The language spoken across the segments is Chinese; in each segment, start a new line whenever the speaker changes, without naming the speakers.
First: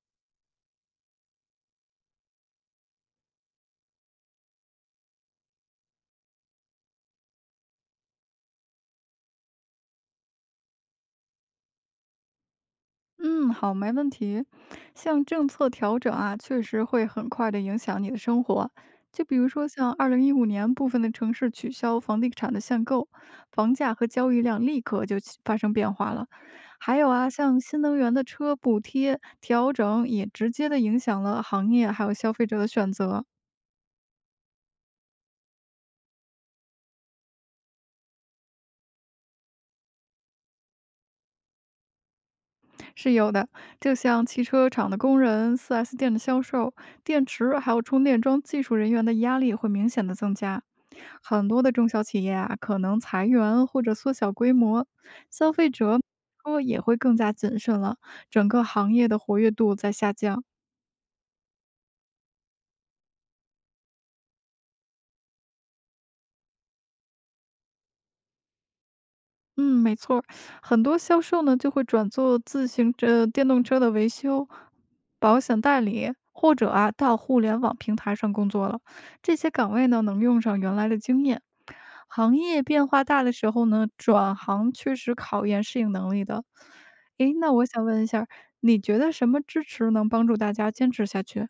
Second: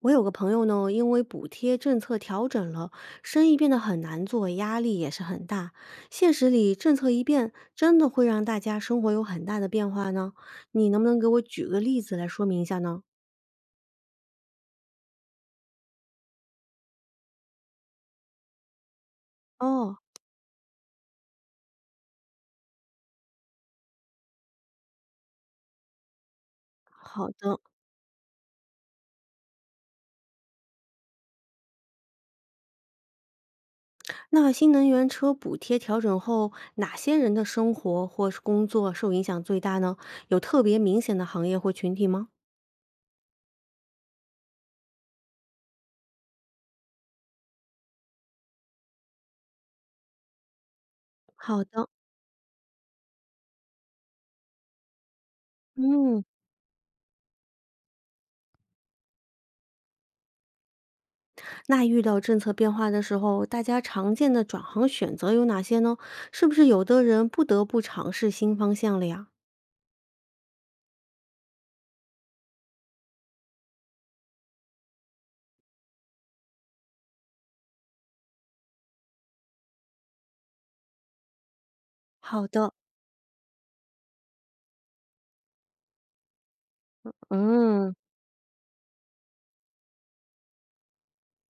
我有个朋友呢，因为补贴政策调整了，生意变得很难做，压力也是很大。现实里，政策一变，真的会让大家生活有很大的变化呢？你能不能给我举个例子来说明一下呢？
嗯，好，没问题。像政策调整啊，确实会很快的影响你的生活。就比如说，像
哦，
二零一五年部分的城市取消房地产的限购，房价和交易量立刻就起发生变化了。还有
好
啊，
的。
像新能源的车补贴调整，也直接的影响了行业还有消费者的选择。
那新能源车补贴调整后，哪些人的生活或是工作受影响最大呢？有特别明显的行业或群体吗？
是有的，就像汽车厂的工人、4S 店的销售、电池还有充电桩技术人员的压力会明显的增加。很多
好
的
的，
中小企业啊，可能裁员或者缩小规模，消费者
嗯。
说也会更加谨慎了，整个行业的活跃度在下降。
那遇到政策变化的时候，大家常见的转行选择有哪些呢？是不是有的人不得不尝试新方向了呀？
嗯，没错儿，很多销售呢就会转做自行车、电动车的维修、保险代理，或者啊到互联网平台上工作了。这些岗位呢能用上原来的经验。行
好
业
的，
变化大的时候呢，转行确实考验适应能力的。诶，那我想
嗯，
问一下儿，你觉得什么支持能帮助大家坚持下去？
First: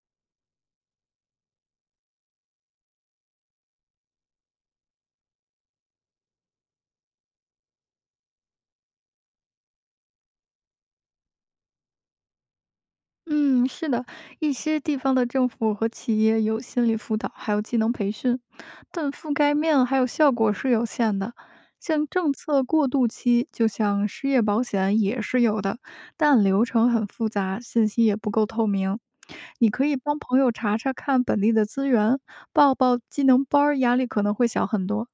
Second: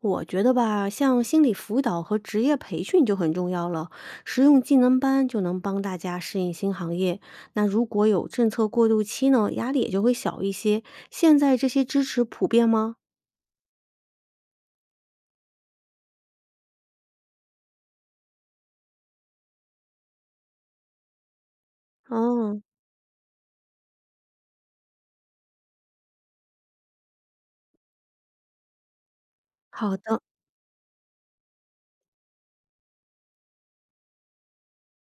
我觉得吧，像心理辅导和职业培训就很重要了，实用技能班就能帮大家适应新行业。那如果有政策过渡期呢，压力也就会小一些。现在这些支持普遍吗？
嗯，是的，一些地方的政府和企业有心理辅导，还有技能培训，但覆盖面还有效果是有限的。像政
嗯，
策过渡期，就像失业保险也是有的，但流程很复杂，信息也不够透明。你可
好
以帮
的。
朋友查查看本地的资源，报报技能班儿压力可能会小很多。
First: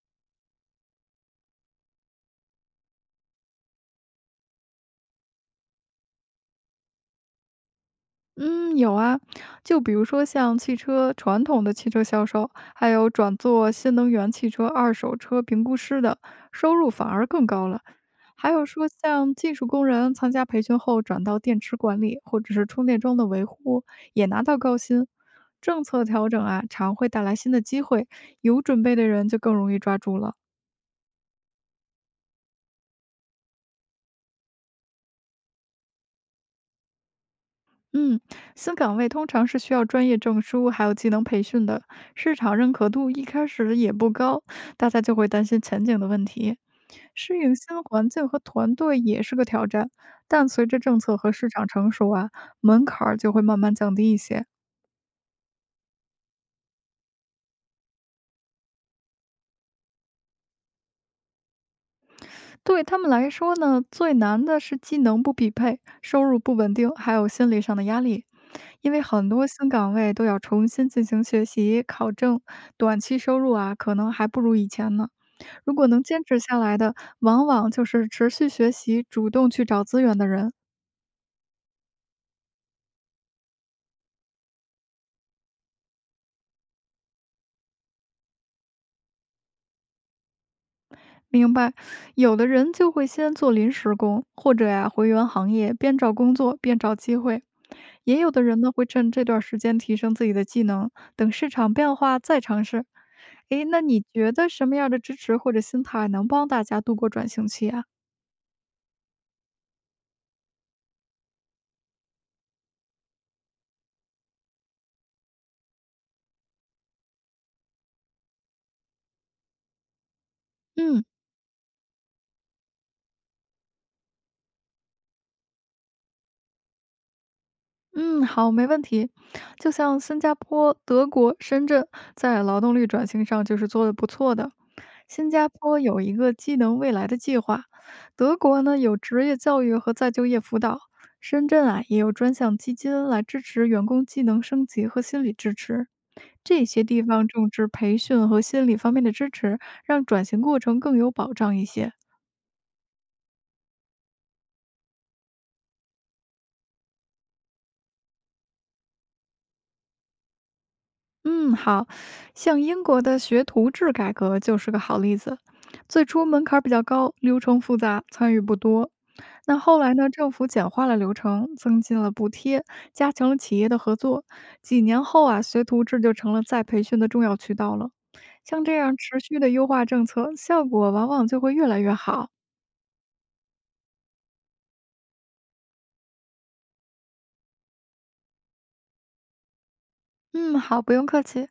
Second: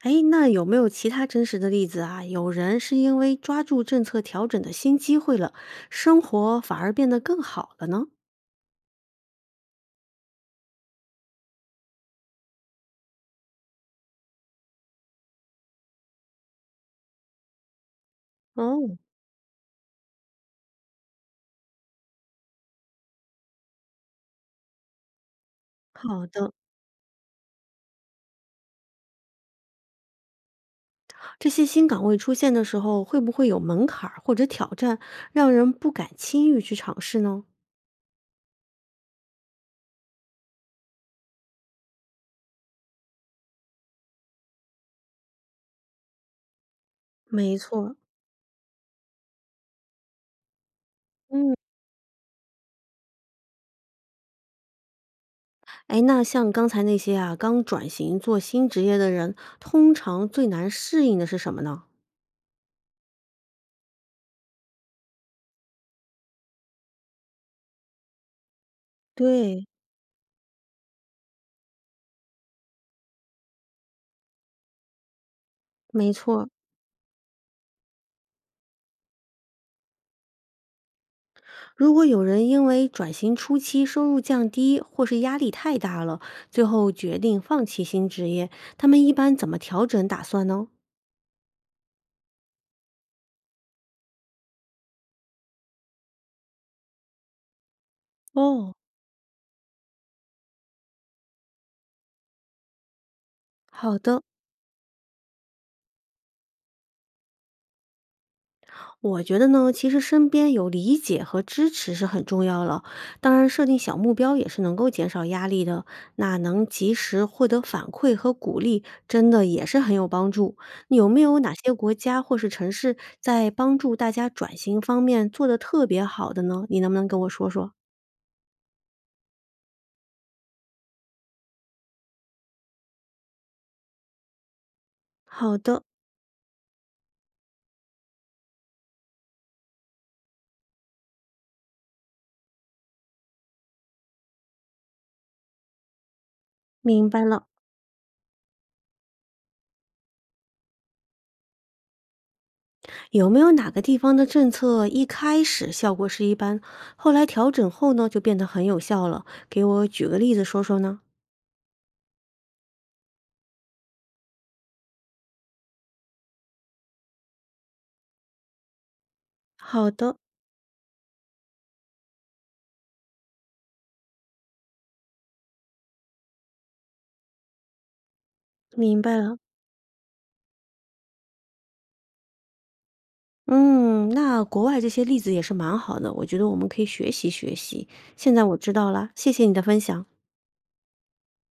哎，那有没有其他真实的例子啊？有人是因为抓住政策调整的新机会了，生活反而变得更好了呢？
嗯，有啊，就比如说像汽车传统的汽车销售，还有转做新能源汽车二手车评估师的收入反而更高了。还有说
哦，
像技术工人参加培训后转到电池管理或者是充电桩的维护，也拿到高薪。政策
好
调整
的，
啊，常会带来新的机会，有准备的人就更容易抓住了。
这些新岗位出现的时候，会不会有门槛儿或者挑战，让人不敢轻易去尝试呢？
嗯，新岗位通常是需要专业证书，还有技能培训的，市场认可度一开始也不高，大家就会担心前景的问题。适应
没
新
错，
环境和团队也是个挑战，但随着政策和市
嗯，
场成熟啊，门槛儿就会慢慢降低一些。
哎，那像刚才那些啊，刚转型做新职业的人，通常最难适应的是什么呢？
对他们来说呢，最难的是技能不匹配、收入不稳定，还有心理上的压力。因为很多
对，
新岗位都要重新进行学习、考证，短期收入啊，可能还不如以前呢。如果能
没
坚持
错，
下来的，往往就是持续学习、主动去找资源的人。
如果有人因为转型初期收入降低，或是压力太大了，最后决定放弃新职业，他们一般怎么调整打算呢？
明白，有的人就会先做临时工，或者呀、回原行业，边找工作边找机会；也有的人呢
哦，
会趁这段时间提升自己的技能，等市场变化再尝试。诶，那
好
你
的，
觉得什么样的支持或者心态能帮大家度过转型期啊？
我觉得呢，其实身边有理解和支持是很重要了。当然，设定小目标也是能够减少压力的。那能及时获得反馈和鼓励，真的也是很有帮助。
嗯。
有没有哪些国家或是城市在帮助大家转型方面做得特别好的呢？你能不能跟我说说？
嗯，好，没问题。就像新加坡、德国、深圳在劳动力转型上就是做的不错的。新加
好
坡
的，
有一个技能未来的计划，德国呢有职业教育和再就业辅导，深圳啊也有专项基金来支持员工技能升级和心理支持。这些地
明白
方
了。
政视培训和心理方面的支持，让转型过程更有保障一些。
有没有哪个地方的政策一开始效果是一般，后来调整后呢就变得很有效了？给我举个例子说说呢？
嗯，好，像英国的学徒制改革就是个好例子。最初门槛儿比较高，流程复杂，参与不多。那后
好
来呢，
的，
政府简化了流程，增进了补贴，加强了企业的合作。几年后啊，学徒制就成了再培训的重要渠道了。像这样
明白
持
了。
续的优化政策，效果往往就会越来越好。
嗯，那国外这些例子也是蛮好的，我觉得我们可以学习学习。现在我知道了，谢谢你的分享。
嗯，好，不用客气。